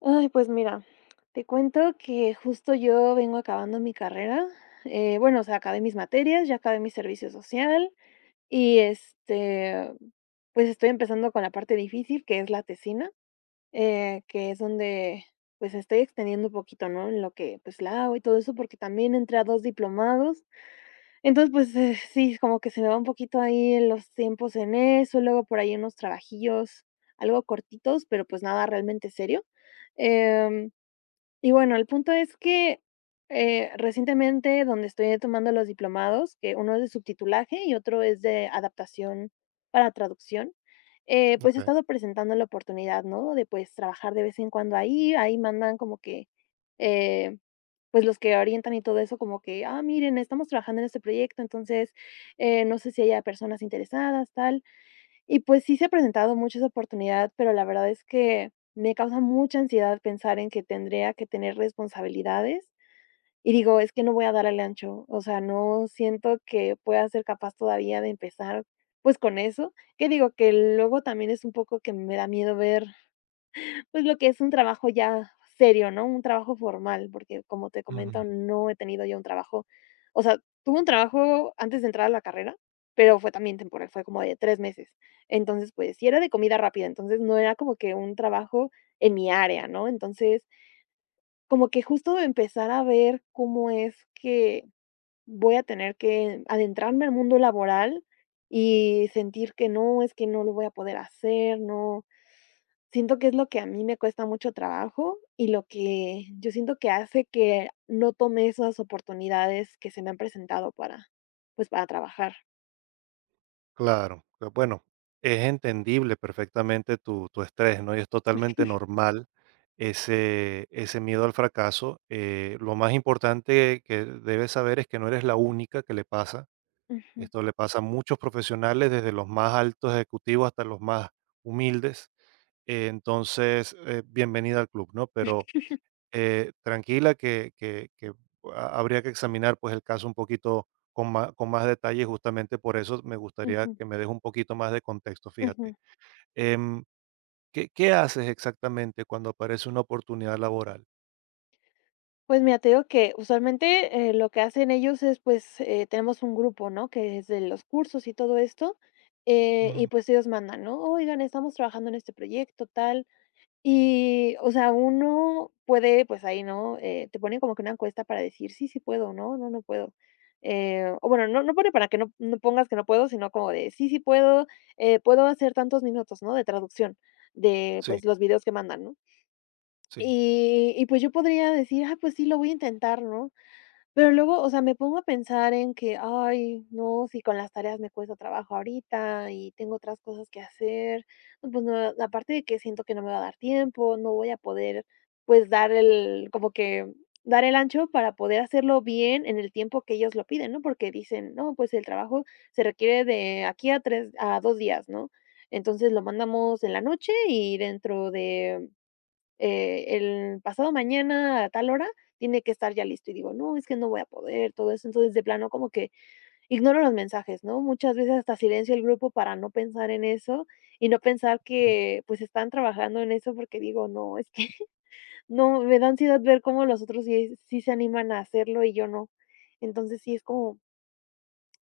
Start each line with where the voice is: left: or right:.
left: Ay, pues mira, te cuento que justo yo vengo acabando mi carrera. Bueno, o sea, acabé mis materias, ya acabé mi servicio social y este, pues estoy empezando con la parte difícil, que es la tesina, que es donde pues estoy extendiendo un poquito, ¿no? En lo que pues la hago y todo eso, porque también entré a dos diplomados. Entonces, pues sí, como que se me va un poquito ahí en los tiempos en eso, luego por ahí unos trabajillos, algo cortitos, pero pues nada realmente serio. Em, y bueno, el punto es que, recientemente, donde estoy tomando los diplomados, que uno es de subtitulaje y otro es de adaptación para traducción, pues, he
right: Okey.
left: estado presentando la oportunidad, ¿no?, de, pues, trabajar de vez en cuando ahí. Ahí mandan como que, eh, pues, los que orientan y todo eso, como que: "Ah, miren, estamos trabajando en este proyecto, entonces, no sé si haya personas interesadas", tal. Y pues sí se ha presentado mucho esa oportunidad, pero la verdad es que me causa mucha ansiedad pensar en que tendría que tener responsabilidades y digo, es que no voy a dar al ancho, o sea, no siento que pueda ser capaz todavía de empezar, pues, con eso, que digo que luego también es un poco que me da miedo ver pues, lo que es un trabajo ya serio, ¿no? Un trabajo formal, porque, como te
right: Ujú.
left: comento, no he tenido ya un trabajo, o sea, tuve un trabajo antes de entrar a la carrera, pero fue también temporal, fue como de 3 meses. Entonces, pues, sí era de comida rápida, entonces no era como que un trabajo en mi área, ¿no? Entonces, como que justo empezar a ver cómo es que voy a tener que adentrarme al mundo laboral y sentir que no, es que no lo voy a poder hacer, no. Siento que es lo que a mí me cuesta mucho trabajo y lo que yo siento que hace que no tome esas oportunidades que se me han presentado para, pues, para trabajar.
right: Claro, bueno, es entendible perfectamente tu estrés, ¿no? Y es totalmente normal ese miedo al fracaso. Lo más importante que debes saber es que no eres la única que le pasa.
left: Ujú,
right: Esto le pasa a muchos profesionales, desde los más altos ejecutivos hasta los más humildes. Entonces, bienvenida al club, ¿no? Pero tranquila, que ha habría que examinar, pues, el caso un poquito con más detalle, justamente por eso me gustaría
left: ujú,
right: que me des un poquito más de contexto, fíjate.
left: ujú.
right: Em, ¿qué haces exactamente cuando aparece una oportunidad laboral?
left: Pues mira, te digo que usualmente, lo que hacen ellos es, pues, tenemos un grupo, ¿no? Que es de los cursos y todo esto, y
right: Ujú.
left: pues ellos mandan, ¿no? Oigan, estamos trabajando en este proyecto, tal. Y, o sea, uno puede, pues ahí, ¿no? Te ponen como que una encuesta para decir, sí, sí puedo, no, no, no puedo. O bueno, no, no pone para que no, no pongas que no puedo, sino como de, sí, sí puedo, puedo hacer tantos minutos, ¿no? De traducción de,
right: Sí,
left: pues, los videos que mandan, ¿no?
right: sí.
left: Y pues yo podría decir, ah, pues sí, lo voy a intentar, ¿no? Pero luego, o sea, me pongo a pensar en que, ay, no, si con las tareas me cuesta trabajo ahorita y tengo otras cosas que hacer, no, pues no, aparte de que siento que no me va a dar tiempo, no voy a poder, pues dar el, como que dar el ancho para poder hacerlo bien en el tiempo que ellos lo piden, ¿no? Porque dicen, no, pues el trabajo se requiere de aquí a tres, a 2 días, ¿no? Entonces lo mandamos en la noche y dentro de el pasado mañana a tal hora tiene que estar ya listo y digo, no, es que no voy a poder, todo eso. Entonces, de plano, como que ignoro los mensajes, ¿no? Muchas veces hasta silencio el grupo para no pensar en eso y no pensar que pues están trabajando en eso porque digo, no, es que no, me da ansiedad ver cómo los otros sí, sí se animan a hacerlo y yo no. Entonces, sí es como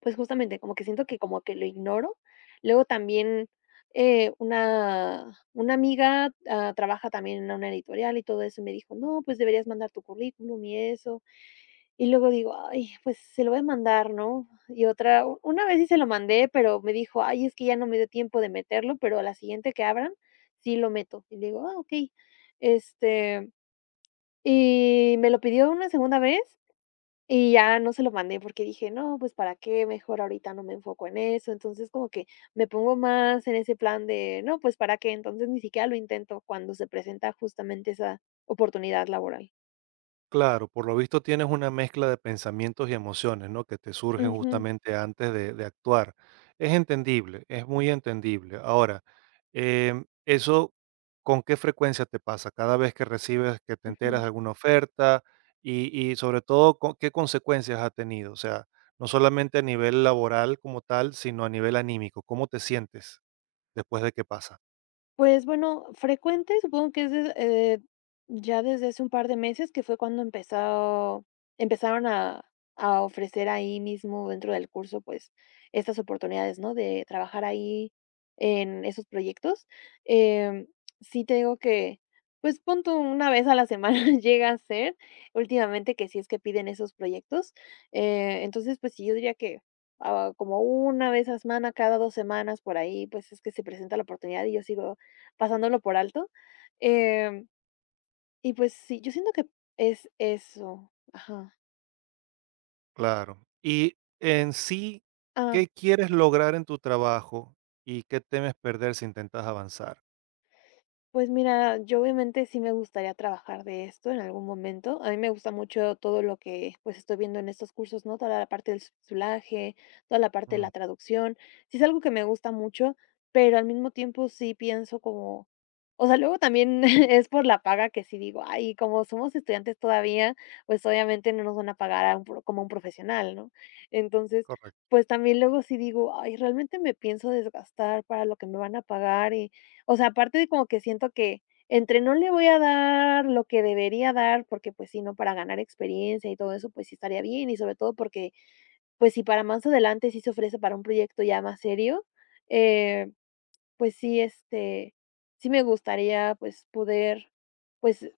left: pues, justamente, como que siento que como que lo ignoro. Luego también, una amiga, ah, trabaja también en una editorial y todo eso, y me dijo: "No, pues, deberías mandar tu currículum y eso". Y luego digo: "Ay, pues, se lo voy a mandar", ¿no? Y otra u una vez sí se lo mandé, pero me dijo: "Ay, es que ya no me dio tiempo de meterlo, pero a la siguiente que abran, sí lo meto". Y digo: "Ah, okey". Este, y me lo pidió una segunda vez y ya no se lo mandé porque dije: "No, pues, ¿para qué? Mejor ahorita no me enfoco en eso". Entonces, como que me pongo más en ese plan de: "No, pues, ¿para qué?". Entonces, ni siquiera lo intento cuando se presenta justamente esa oportunidad laboral.
right: Claro, por lo visto tienes una mezcla de pensamientos y emociones, ¿no? Que te surgen
left: Ujú,
right: justamente antes de actuar. Es entendible, es muy entendible. Ahora, ¿eso con qué frecuencia te pasa? Cada vez que recibes, que te enteras
left: ujú.
right: de alguna oferta y sobre todo, ¿qué consecuencias ha tenido? O sea, no solamente a nivel laboral como tal, sino a nivel anímico. ¿Cómo te sientes después de que pasa?
left: Pues bueno, frecuente, supongo que es des ya desde hace un par de meses, que fue cuando empezó empezaron a ofrecer ahí mismo dentro del curso, pues, estas oportunidades, ¿no?, de trabajar ahí en esos proyectos. Em, sí te digo que, pues, pon tú una vez a la semana llega a ser, últimamente que si es que piden esos proyectos. Entonces, pues sí, yo diría que, ah, como una vez a semana, cada 2 semanas por ahí, pues, es que se presenta la oportunidad y yo sigo pasándolo por alto, em, y pues sí, yo siento que es eso. Ajá.
right: Claro. Y en sí,
left: Ah.
right: ¿qué quieres lograr en tu trabajo y qué temes perder si intentas avanzar?
left: Pues mira, yo obviamente sí me gustaría trabajar de esto en algún momento. A mí me gusta mucho todo lo que pues estoy viendo en estos cursos, ¿no? Toda la parte del subtitulaje, toda la parte de
right: Mm,
left: la traducción. Sí es algo que me gusta mucho, pero al mismo tiempo sí pienso como, o sea, luego también es por la paga que sí digo, ay, como somos estudiantes todavía, pues obviamente no nos van a pagar a un como un profesional, ¿no? Entonces,
right: correcto,
left: pues también luego sí digo, ay, realmente me pienso desgastar para lo que me van a pagar, o sea, aparte de como que siento que entre no le voy a dar lo que debería dar, porque, pues, sí, ¿no? Para ganar experiencia y todo eso, pues, sí estaría bien, y sobre todo porque, pues, si para más adelante sí se ofrece para un proyecto ya más serio, eh, pues sí, este, sí me gustaría, pues, poder, pues,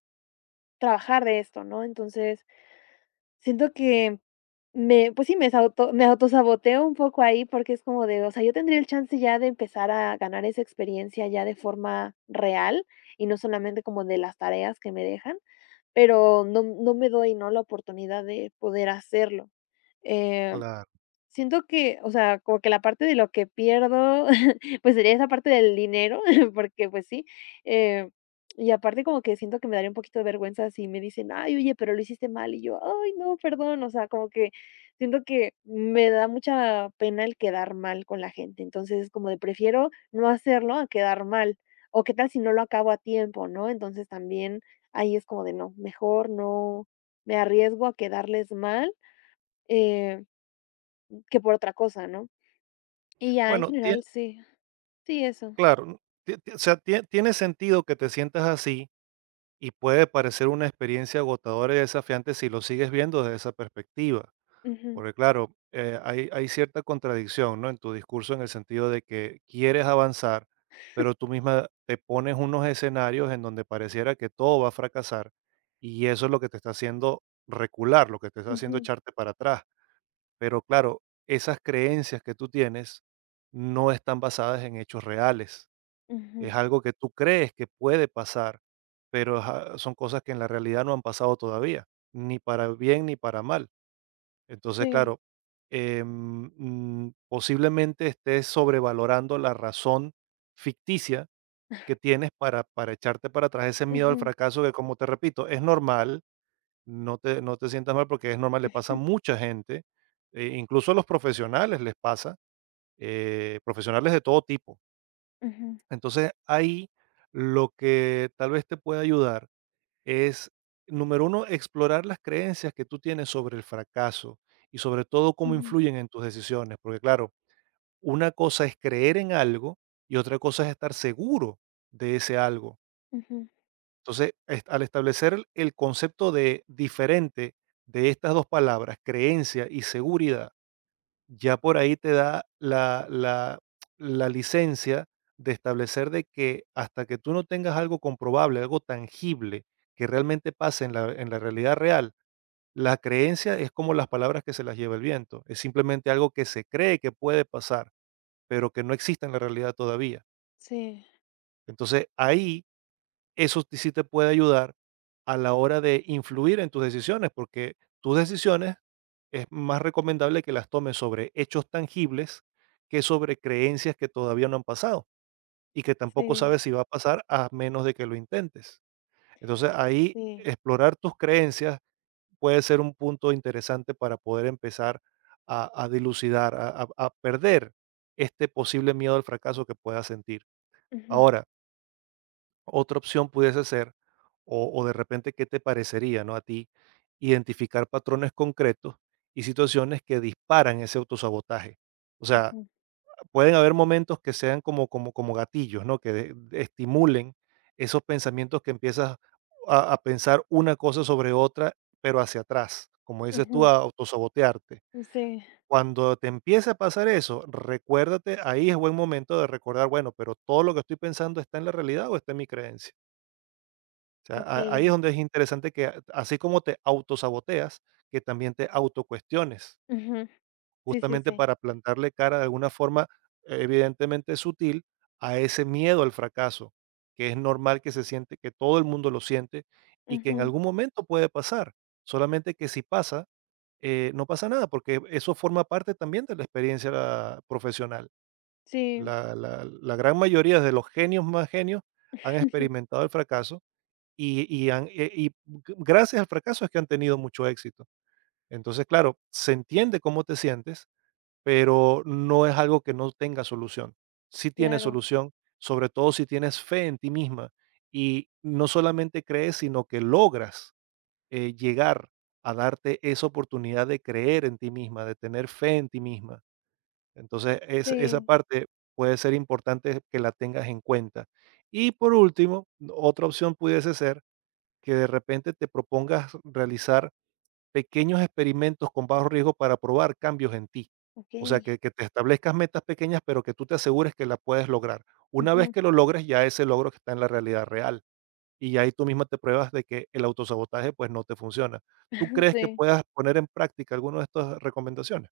left: trabajar de esto, ¿no? Entonces, siento que me pues sí, me autosaboteo un poco ahí, porque es como de, o sea, yo tendría el chance ya de empezar a ganar esa experiencia ya de forma real, y no solamente como de las tareas que me dejan, pero no me doy, ¿no?, la oportunidad de poder hacerlo. Em
right: claro.
left: Siento que, o sea, como que la parte de lo que pierdo, pues, sería esa parte del dinero, porque, pues sí, eh, y aparte como que siento que me daría un poquito de vergüenza si me dicen: "Ay, oye, pero lo hiciste mal", y yo: "Ay, no, perdón", o sea, como que siento que me da mucha pena el quedar mal con la gente, entonces como de prefiero no hacerlo a quedar mal, o qué tal si no lo acabo a tiempo, ¿no? Entonces también ahí es como de no, mejor no me arriesgo a quedarles mal, eh, que por otra cosa, ¿no? Y ya en
right: Bueno,
left: general, sí. Sí, eso.
right: claro, o sea, tiene sentido que te sientas así y puede parecer una experiencia agotadora y desafiante si lo sigues viendo desde esa perspectiva.
left: Ujú,
right: Porque claro, hay cierta contradicción, ¿no? En tu discurso en el sentido de que quieres avanzar, pero tú misma te pones unos escenarios en donde pareciera que todo va a fracasar y eso es lo que te está haciendo recular, lo que te está haciendo
left: ujú,
right: echarte para atrás. Pero claro, esas creencias que tú tienes no están basadas en hechos reales. Es
left: ujú.
right: algo que tú crees que puede pasar, pero ajá, son cosas que en la realidad no han pasado todavía, ni para bien ni para mal. Entonces,
left: Sí.
right: claro, mm, posiblemente estés sobrevalorando la razón ficticia que tienes para echarte para atrás ese miedo al
left: Ujú,
right: fracaso que, como te repito, es normal, no te sientas mal porque es normal, le pasa a
left: ujú,
right: mucha gente, incluso a los profesionales les pasa, profesionales de todo tipo.
left: ujú,
right: Entonces, ahí lo que tal vez te puede ayudar es, número uno, explorar las creencias que tú tienes sobre el fracaso y sobre todo cómo
left: ujú,
right: influyen en tus decisiones, porque claro, una cosa es creer en algo y otra cosa es estar seguro de ese algo.
left: ujú.
right: Entonces, al establecer el concepto de diferente de estas dos palabras, creencia y seguridad, ya por ahí te da la licencia de establecer de que hasta que tú no tengas algo comprobable, algo tangible que realmente pase en en la realidad real, la creencia es como las palabras que se las lleva el viento, es simplemente algo que se cree que puede pasar, pero que no existe en la realidad todavía.
left: Sí,
right: Entonces ahí eso sí te puede ayudar a la hora de influir en tus decisiones, porque tus decisiones es más recomendable que las tomes sobre hechos tangibles que sobre creencias que todavía no han pasado y que tampoco
left: sí,
right: sabes si va a pasar a menos de que lo intentes. Entonces ahí
left: sí.
right: explorar tus creencias puede ser un punto interesante para poder empezar a dilucidar, a perder este posible miedo al fracaso que puedas sentir.
left: Ujú,
right: Ahora, otra opción pudiese ser, o de repente, ¿qué te parecería, no? A ti, identificar patrones concretos y situaciones que disparan ese autosabotaje. O sea,
left: ujú,
right: pueden haber momentos que sean como gatillos, ¿no? Que estimulen esos pensamientos que empiezas a pensar una cosa sobre otra, pero hacia atrás, como dices tú,
left: ujú.
right: a autosabotearte.
left: Sí,
right: Cuando te empiece a pasar eso, recuérdate, ahí es buen momento de recordar, bueno, pero todo lo que estoy pensando está en la realidad o está en mi creencia sea,
left: okey.
right: ahí es donde es interesante que así como te autosaboteas, que también te autocuestiones,
left: Ujú. Sí, sí,
right: justamente
left: sí.
right: para plantarle cara de alguna forma evidentemente sutil a ese miedo al fracaso, que es normal que se siente, que todo el mundo lo siente y que en
left: Ujú.
right: algún momento puede pasar. Solamente que si pasa, no pasa nada, porque eso forma parte también de la experiencia profesional.
left: Sí.
right: La gran mayoría de los genios más genios han experimentado el fracaso y han y gracias al fracaso es que han tenido mucho éxito. Entonces, claro, se entiende cómo te sientes, pero no es algo que no tenga solución. Sí tiene
left: Claro.
right: solución, sobre todo si tienes fe en ti misma y no solamente crees, sino que logras, llegar a darte esa oportunidad de creer en ti misma, de tener fe en ti misma. Entonces, es esa
left: Sí,
right: parte puede ser importante que la tengas en cuenta. Y por último, otra opción pudiese ser que de repente te propongas realizar pequeños experimentos con bajo riesgo para probar cambios en ti. O sea,
left: okey.
right: que te establezcas metas pequeñas, pero que tú te asegures que la puedes lograr. Una vez
left: Ujú.
right: que lo logres, ya ese logro que está en la realidad real. Y ya ahí tú misma te pruebas de que el autosabotaje pues no te funciona. ¿Tú crees que
left: Sí.
right: puedas poner en práctica alguna de estas recomendaciones?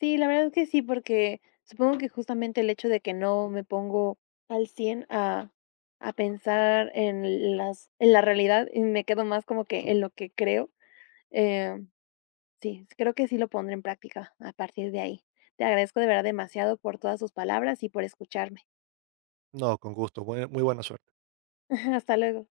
left: Sí, la verdad es que sí, porque supongo que justamente el hecho de que no me pongo al 100 a pensar en las en la realidad y me quedo más como que en lo que creo, em, sí, creo que sí lo pondré en práctica a partir de ahí. Te agradezco de verdad demasiado por todas sus palabras y por escucharme.
right: No, con gusto. Muy buena suerte.
left: Hasta luego.